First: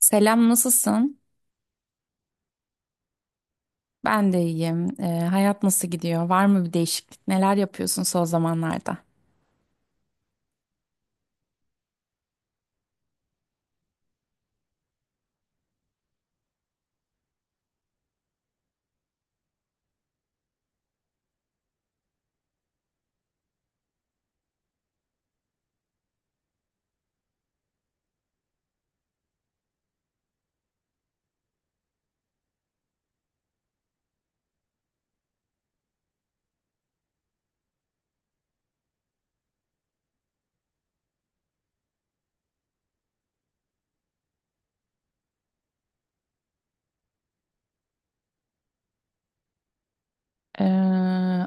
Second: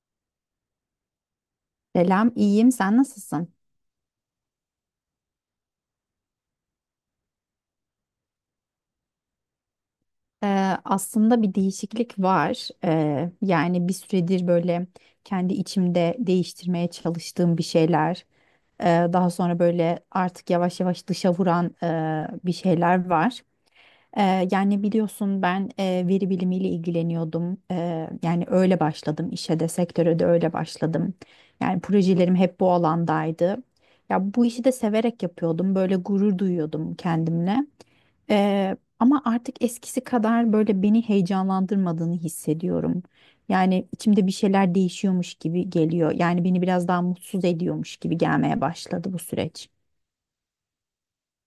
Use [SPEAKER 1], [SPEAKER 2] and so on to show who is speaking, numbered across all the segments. [SPEAKER 1] Selam, nasılsın?
[SPEAKER 2] Selam, iyiyim. Sen nasılsın?
[SPEAKER 1] Ben de iyiyim. Hayat nasıl gidiyor? Var mı bir değişiklik? Neler yapıyorsun son zamanlarda?
[SPEAKER 2] Ee, aslında bir değişiklik var. Yani bir süredir böyle kendi içimde değiştirmeye çalıştığım bir şeyler, e, daha sonra böyle artık yavaş yavaş dışa vuran bir şeyler var. Yani biliyorsun ben veri bilimiyle ilgileniyordum. Yani öyle başladım işe de sektöre de öyle başladım. Yani projelerim hep bu alandaydı. Ya bu işi de severek yapıyordum. Böyle gurur duyuyordum kendimle. Ama artık eskisi kadar böyle beni heyecanlandırmadığını hissediyorum. Yani içimde bir şeyler değişiyormuş gibi geliyor. Yani beni biraz daha mutsuz ediyormuş gibi gelmeye başladı bu süreç.
[SPEAKER 1] Ee,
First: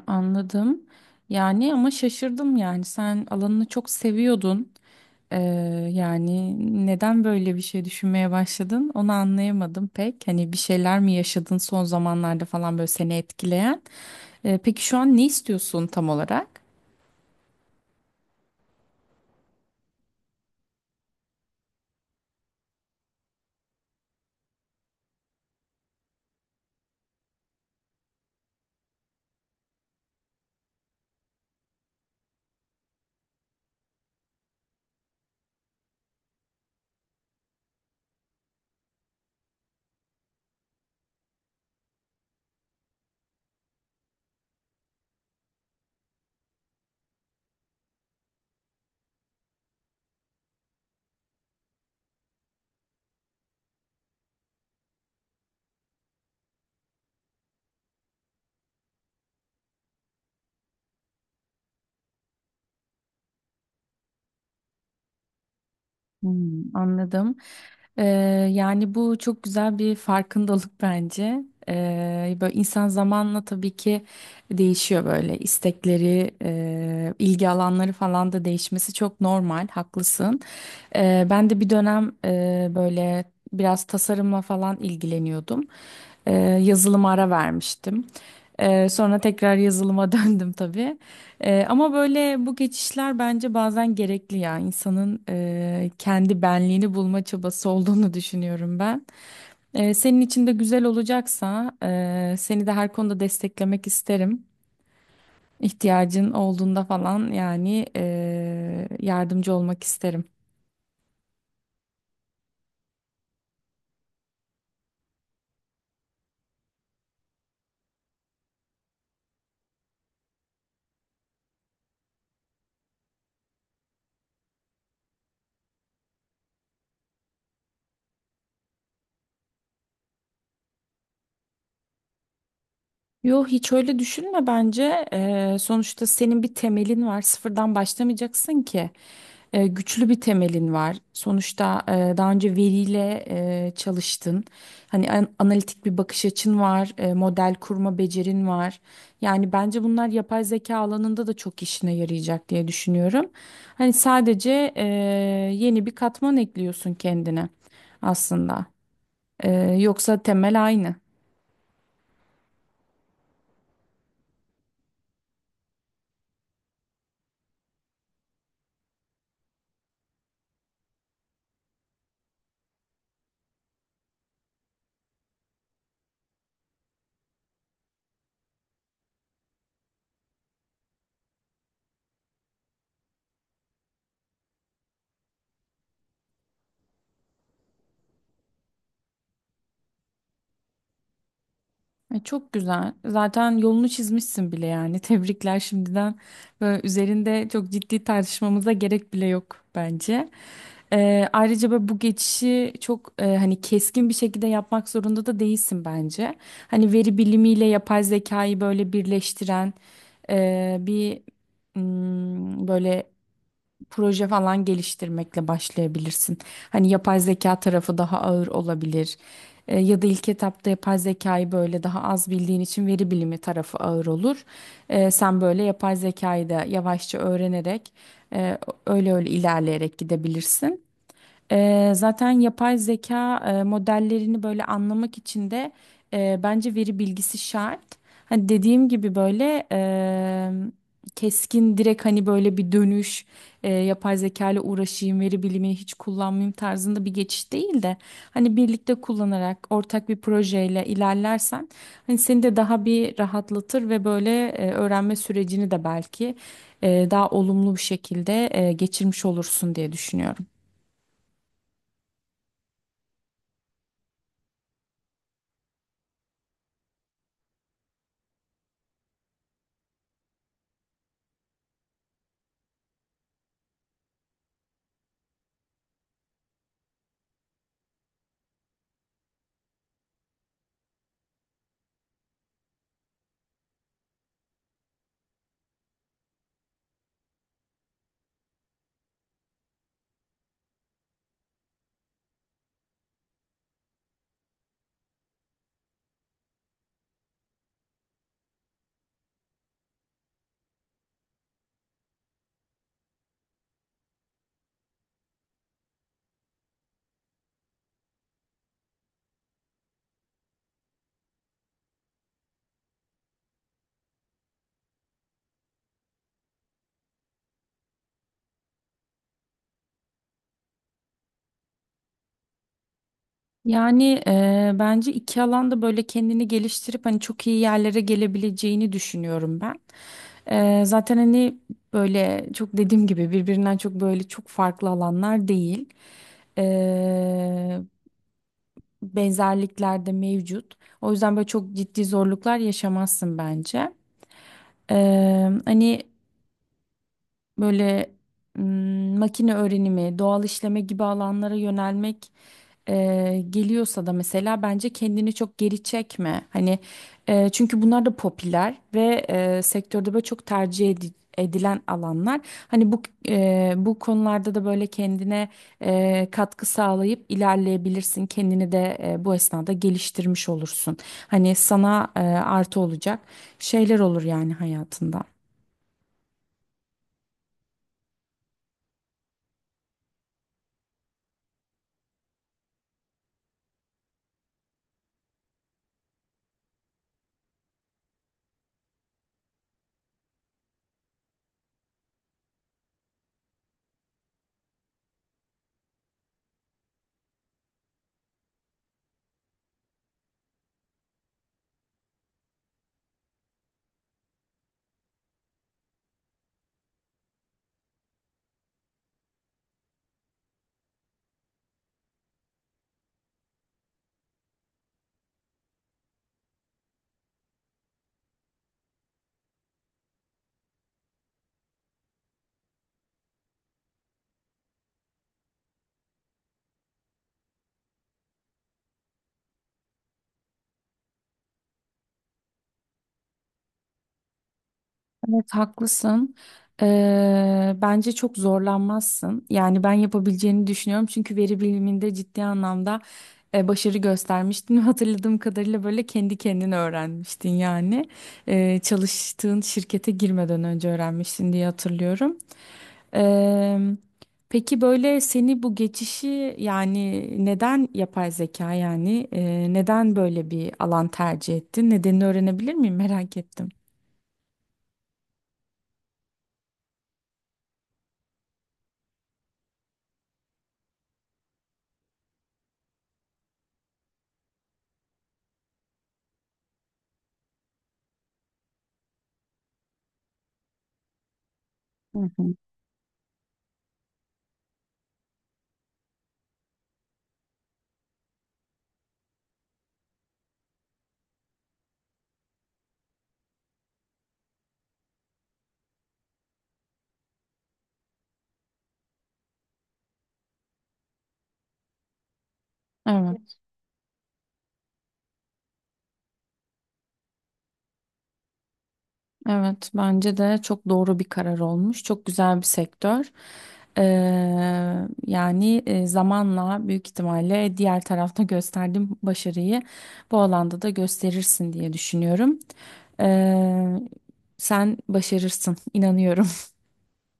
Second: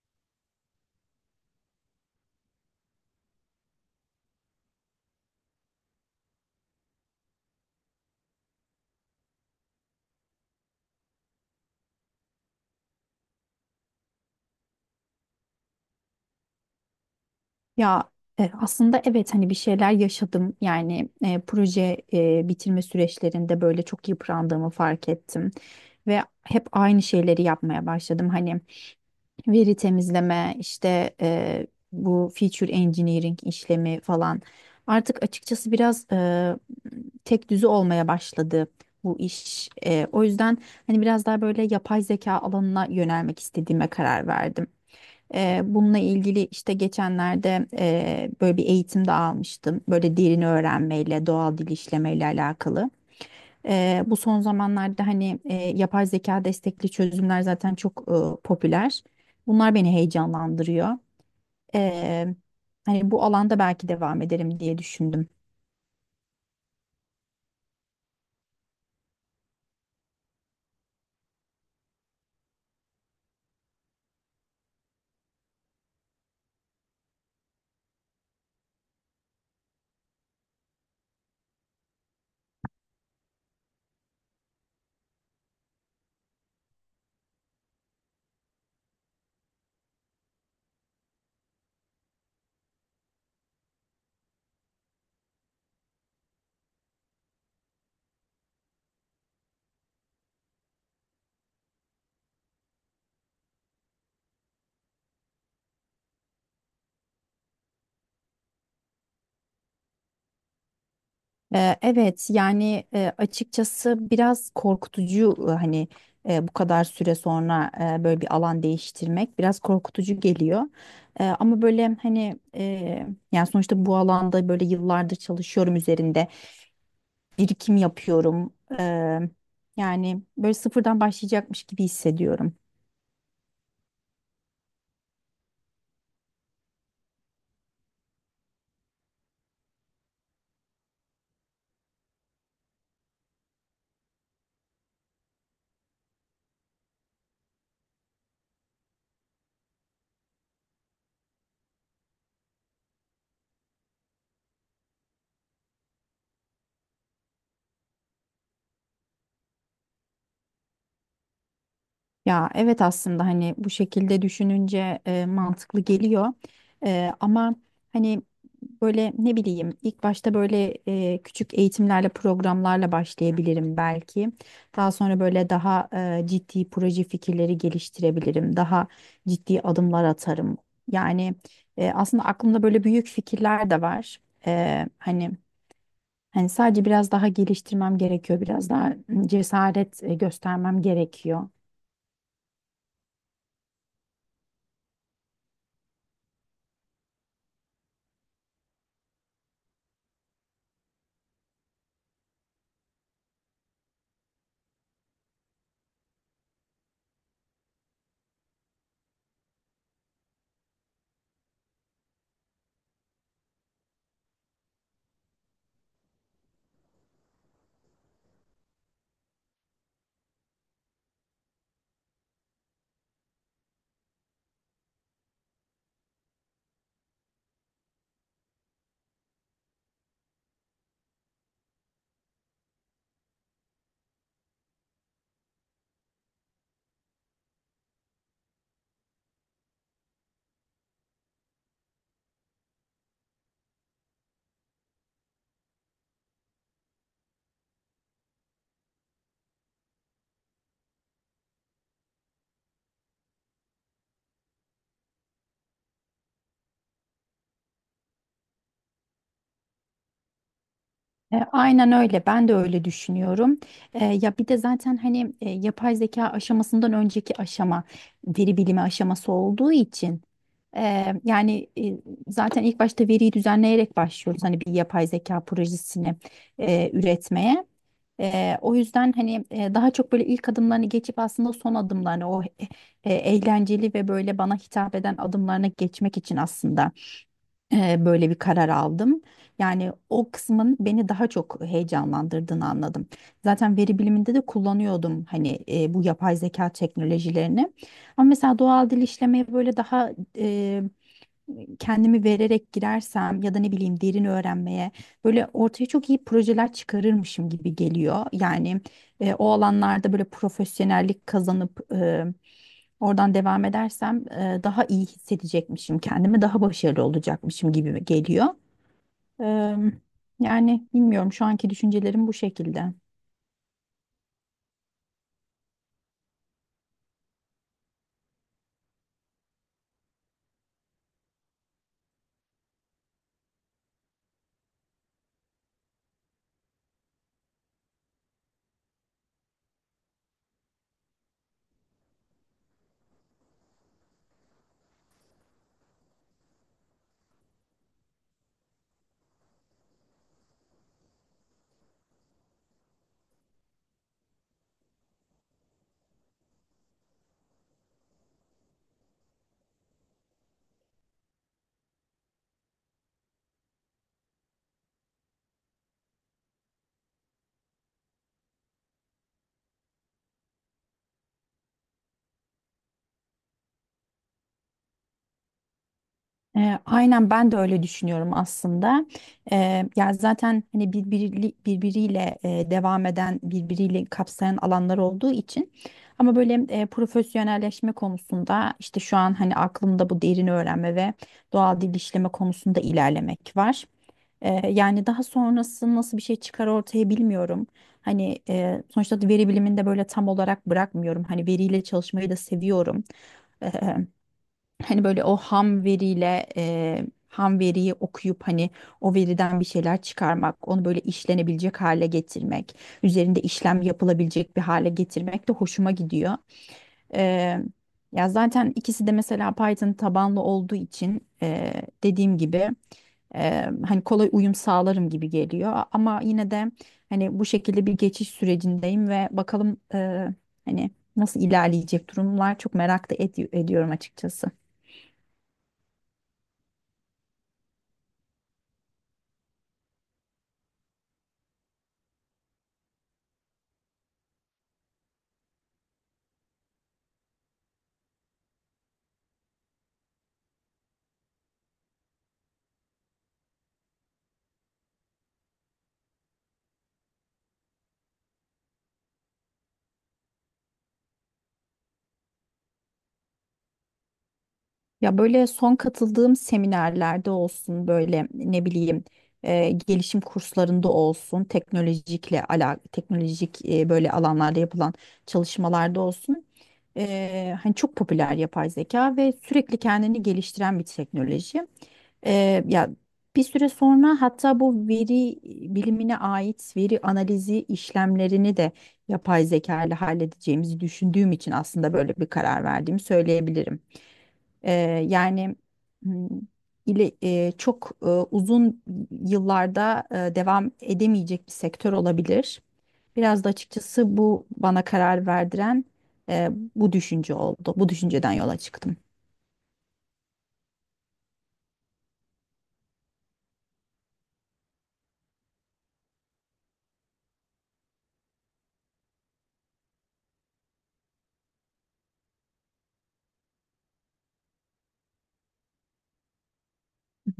[SPEAKER 1] Anladım. Yani ama şaşırdım yani. Sen alanını çok seviyordun. Ee, Yani neden böyle bir şey düşünmeye başladın? Onu anlayamadım pek. Hani bir şeyler mi yaşadın son zamanlarda falan böyle seni etkileyen? Peki şu an ne istiyorsun tam olarak?
[SPEAKER 2] Ya aslında evet hani bir şeyler yaşadım yani proje bitirme süreçlerinde böyle çok yıprandığımı fark ettim ve hep aynı şeyleri yapmaya başladım hani veri temizleme, işte bu feature engineering işlemi falan. Artık açıkçası biraz tek düze olmaya başladı bu iş. O yüzden hani biraz daha böyle yapay zeka alanına yönelmek istediğime karar verdim. Bununla ilgili işte geçenlerde böyle bir eğitim de almıştım. Böyle derin öğrenmeyle, doğal dil işlemeyle alakalı. Bu son zamanlarda hani yapay zeka destekli çözümler zaten çok popüler. Bunlar beni heyecanlandırıyor. Eee, Hani bu alanda belki devam ederim diye düşündüm.
[SPEAKER 1] Hmm, anladım. Ee, Yani bu çok güzel bir farkındalık bence. Böyle insan zamanla tabii ki değişiyor böyle istekleri, ilgi alanları falan da değişmesi çok normal, haklısın. Ben de bir dönem böyle biraz tasarımla falan ilgileniyordum. Ee, Yazılıma ara vermiştim. Sonra tekrar yazılıma döndüm tabii. Ama böyle bu geçişler bence bazen gerekli ya insanın kendi benliğini bulma çabası olduğunu düşünüyorum ben. Senin için de güzel olacaksa seni de her konuda desteklemek isterim. İhtiyacın olduğunda falan yani yardımcı olmak isterim.
[SPEAKER 2] Evet yani açıkçası biraz korkutucu, hani bu kadar süre sonra böyle bir alan değiştirmek biraz korkutucu geliyor. Ama böyle hani yani sonuçta bu alanda böyle yıllardır çalışıyorum üzerinde. Birikim yapıyorum. Yani böyle sıfırdan başlayacakmış gibi hissediyorum.
[SPEAKER 1] Yo hiç öyle düşünme bence. Sonuçta senin bir temelin var. Sıfırdan başlamayacaksın ki. Güçlü bir temelin var. Sonuçta daha önce veriyle çalıştın. Hani analitik bir bakış açın var. Model kurma becerin var. Yani bence bunlar yapay zeka alanında da çok işine yarayacak diye düşünüyorum. Hani sadece yeni bir katman ekliyorsun kendine aslında. Yoksa temel aynı.
[SPEAKER 2] Ya evet aslında hani bu şekilde düşününce mantıklı geliyor. Ama hani böyle ne bileyim ilk başta böyle küçük eğitimlerle programlarla başlayabilirim belki. Daha sonra böyle daha ciddi proje fikirleri geliştirebilirim. Daha ciddi adımlar atarım. Yani aslında aklımda böyle büyük fikirler de var. Eee, hani. Hani sadece biraz daha geliştirmem gerekiyor, biraz daha cesaret göstermem gerekiyor.
[SPEAKER 1] Çok güzel. Zaten yolunu çizmişsin bile yani. Tebrikler şimdiden. Böyle üzerinde çok ciddi tartışmamıza gerek bile yok bence. Ayrıca böyle bu geçişi çok hani keskin bir şekilde yapmak zorunda da değilsin bence. Hani veri bilimiyle yapay zekayı böyle birleştiren bir böyle proje falan geliştirmekle başlayabilirsin. Hani yapay zeka tarafı daha ağır olabilir. Ya da ilk etapta yapay zekayı böyle daha az bildiğin için veri bilimi tarafı ağır olur. Sen böyle yapay zekayı da yavaşça öğrenerek e, öyle öyle ilerleyerek gidebilirsin. Zaten yapay zeka modellerini böyle anlamak için de bence veri bilgisi şart. Hani dediğim gibi böyle keskin direkt hani böyle bir dönüş yapay zeka ile uğraşayım veri bilimi hiç kullanmayayım tarzında bir geçiş değil de hani birlikte kullanarak ortak bir projeyle ilerlersen hani seni de daha bir rahatlatır ve böyle öğrenme sürecini de belki daha olumlu bir şekilde geçirmiş olursun diye düşünüyorum.
[SPEAKER 2] Aynen öyle, ben de öyle düşünüyorum. Ya bir de zaten hani yapay zeka aşamasından önceki aşama veri bilimi aşaması olduğu için yani zaten ilk başta veriyi düzenleyerek başlıyoruz hani bir yapay zeka projesini üretmeye. O yüzden hani daha çok böyle ilk adımlarını geçip aslında son adımlarını eğlenceli ve böyle bana hitap eden adımlarına geçmek için aslında böyle bir karar aldım. Yani o kısmın beni daha çok heyecanlandırdığını anladım. Zaten veri biliminde de kullanıyordum hani bu yapay zeka teknolojilerini. Ama mesela doğal dil işlemeye böyle daha kendimi vererek girersem ya da ne bileyim derin öğrenmeye böyle ortaya çok iyi projeler çıkarırmışım gibi geliyor. Yani o alanlarda böyle profesyonellik kazanıp oradan devam edersem daha iyi hissedecekmişim kendimi, daha başarılı olacakmışım gibi geliyor. E, Yani bilmiyorum, şu anki düşüncelerim bu şekilde.
[SPEAKER 1] Yani bence iki alanda böyle kendini geliştirip hani çok iyi yerlere gelebileceğini düşünüyorum ben. Zaten hani böyle çok dediğim gibi birbirinden çok böyle çok farklı alanlar değil. Eee, Benzerlikler de mevcut. O yüzden böyle çok ciddi zorluklar yaşamazsın bence. Hani böyle makine öğrenimi, doğal işleme gibi alanlara yönelmek geliyorsa da mesela bence kendini çok geri çekme. Hani çünkü bunlar da popüler ve sektörde böyle çok edilen alanlar. Hani bu bu konularda da böyle kendine katkı sağlayıp ilerleyebilirsin. Kendini de bu esnada geliştirmiş olursun. Hani sana artı olacak şeyler olur yani hayatında.
[SPEAKER 2] Aynen ben de öyle düşünüyorum aslında. Ya zaten hani birbiriyle devam eden, birbiriyle kapsayan alanlar olduğu için. Ama böyle profesyonelleşme konusunda işte şu an hani aklımda bu derin öğrenme ve doğal dil işleme konusunda ilerlemek var. Yani daha sonrası nasıl bir şey çıkar ortaya bilmiyorum. Hani sonuçta veri bilimini de böyle tam olarak bırakmıyorum. Hani veriyle çalışmayı da seviyorum. Hani böyle o ham veriyle e, ham veriyi okuyup hani o veriden bir şeyler çıkarmak, onu böyle işlenebilecek hale getirmek, üzerinde işlem yapılabilecek bir hale getirmek de hoşuma gidiyor. E, Ya zaten ikisi de mesela Python tabanlı olduğu için dediğim gibi hani kolay uyum sağlarım gibi geliyor. Ama yine de hani bu şekilde bir geçiş sürecindeyim ve bakalım, hani nasıl ilerleyecek durumlar çok merak da ediyorum açıkçası.
[SPEAKER 1] Evet haklısın. Bence çok zorlanmazsın. Yani ben yapabileceğini düşünüyorum. Çünkü veri biliminde ciddi anlamda başarı göstermiştin. Hatırladığım kadarıyla böyle kendi kendine öğrenmiştin yani. Çalıştığın şirkete girmeden önce öğrenmiştin diye hatırlıyorum. Ee, peki böyle seni bu geçişi yani neden yapay zeka yani neden böyle bir alan tercih ettin? Nedenini öğrenebilir miyim? Merak ettim.
[SPEAKER 2] Ya böyle son katıldığım seminerlerde olsun böyle ne bileyim gelişim kurslarında olsun teknolojik böyle alanlarda yapılan çalışmalarda olsun hani çok popüler yapay zeka ve sürekli kendini geliştiren bir teknoloji.
[SPEAKER 1] Hı hı.
[SPEAKER 2] Ya bir süre sonra hatta bu veri bilimine ait veri analizi işlemlerini de yapay zeka ile halledeceğimizi düşündüğüm için aslında böyle bir karar verdiğimi söyleyebilirim. Ee, Yani hmm, ile çok uzun yıllarda devam edemeyecek bir sektör olabilir. Biraz da
[SPEAKER 1] Evet,
[SPEAKER 2] açıkçası bu bana karar verdiren e, bu düşünce oldu. Bu düşünceden yola çıktım.
[SPEAKER 1] evet bence de çok doğru bir karar olmuş. Çok güzel bir sektör. Ee, Yani zamanla büyük ihtimalle diğer tarafta gösterdiğim başarıyı bu alanda da gösterirsin diye düşünüyorum. Ee, Sen başarırsın, inanıyorum.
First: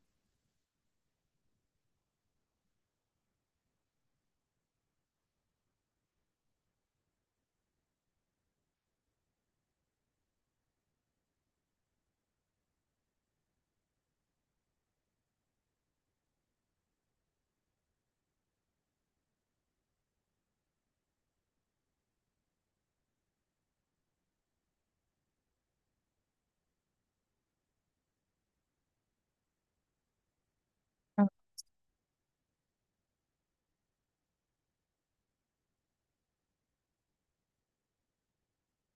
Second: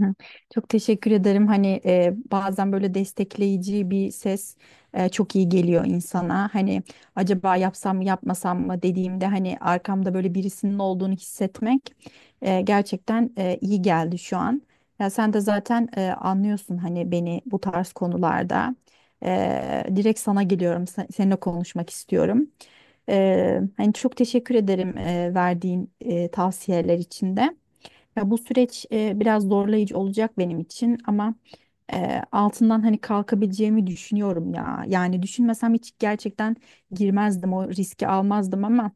[SPEAKER 2] Hı hı. Çok teşekkür ederim. Hani bazen böyle destekleyici bir ses çok iyi geliyor insana. Hani acaba yapsam mı yapmasam mı dediğimde hani arkamda böyle birisinin olduğunu hissetmek gerçekten iyi geldi şu an. Ya sen de zaten anlıyorsun hani beni bu tarz konularda. Direkt sana geliyorum. Seninle konuşmak istiyorum. Hani çok teşekkür ederim verdiğin tavsiyeler için de. Ya bu süreç biraz zorlayıcı olacak benim için, ama altından hani kalkabileceğimi düşünüyorum ya. Yani düşünmesem hiç gerçekten girmezdim, o riski almazdım, ama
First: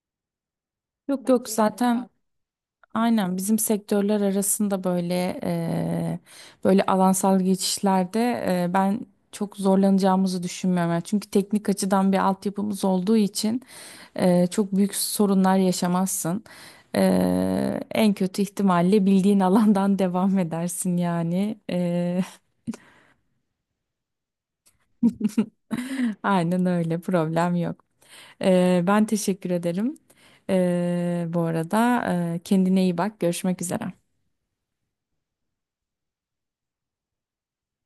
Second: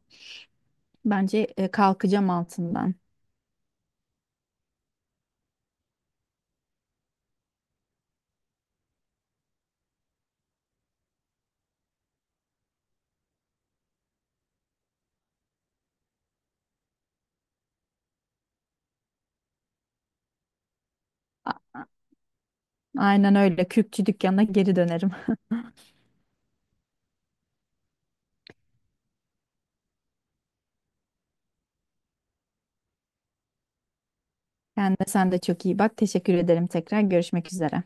[SPEAKER 1] Yok yok
[SPEAKER 2] bence
[SPEAKER 1] zaten
[SPEAKER 2] kalkacağım altından.
[SPEAKER 1] aynen bizim sektörler arasında böyle eee, böyle alansal geçişlerde ben çok zorlanacağımızı düşünmüyorum. Yani çünkü teknik açıdan bir altyapımız olduğu için çok büyük sorunlar yaşamazsın. En kötü ihtimalle bildiğin alandan devam edersin yani.
[SPEAKER 2] A- Aynen öyle. Kürkçü dükkanına geri dönerim.
[SPEAKER 1] Aynen öyle, problem yok. Ben teşekkür ederim. Bu arada kendine iyi bak, görüşmek üzere.
[SPEAKER 2] Kendine sen de çok iyi bak. Teşekkür ederim tekrar. Görüşmek üzere.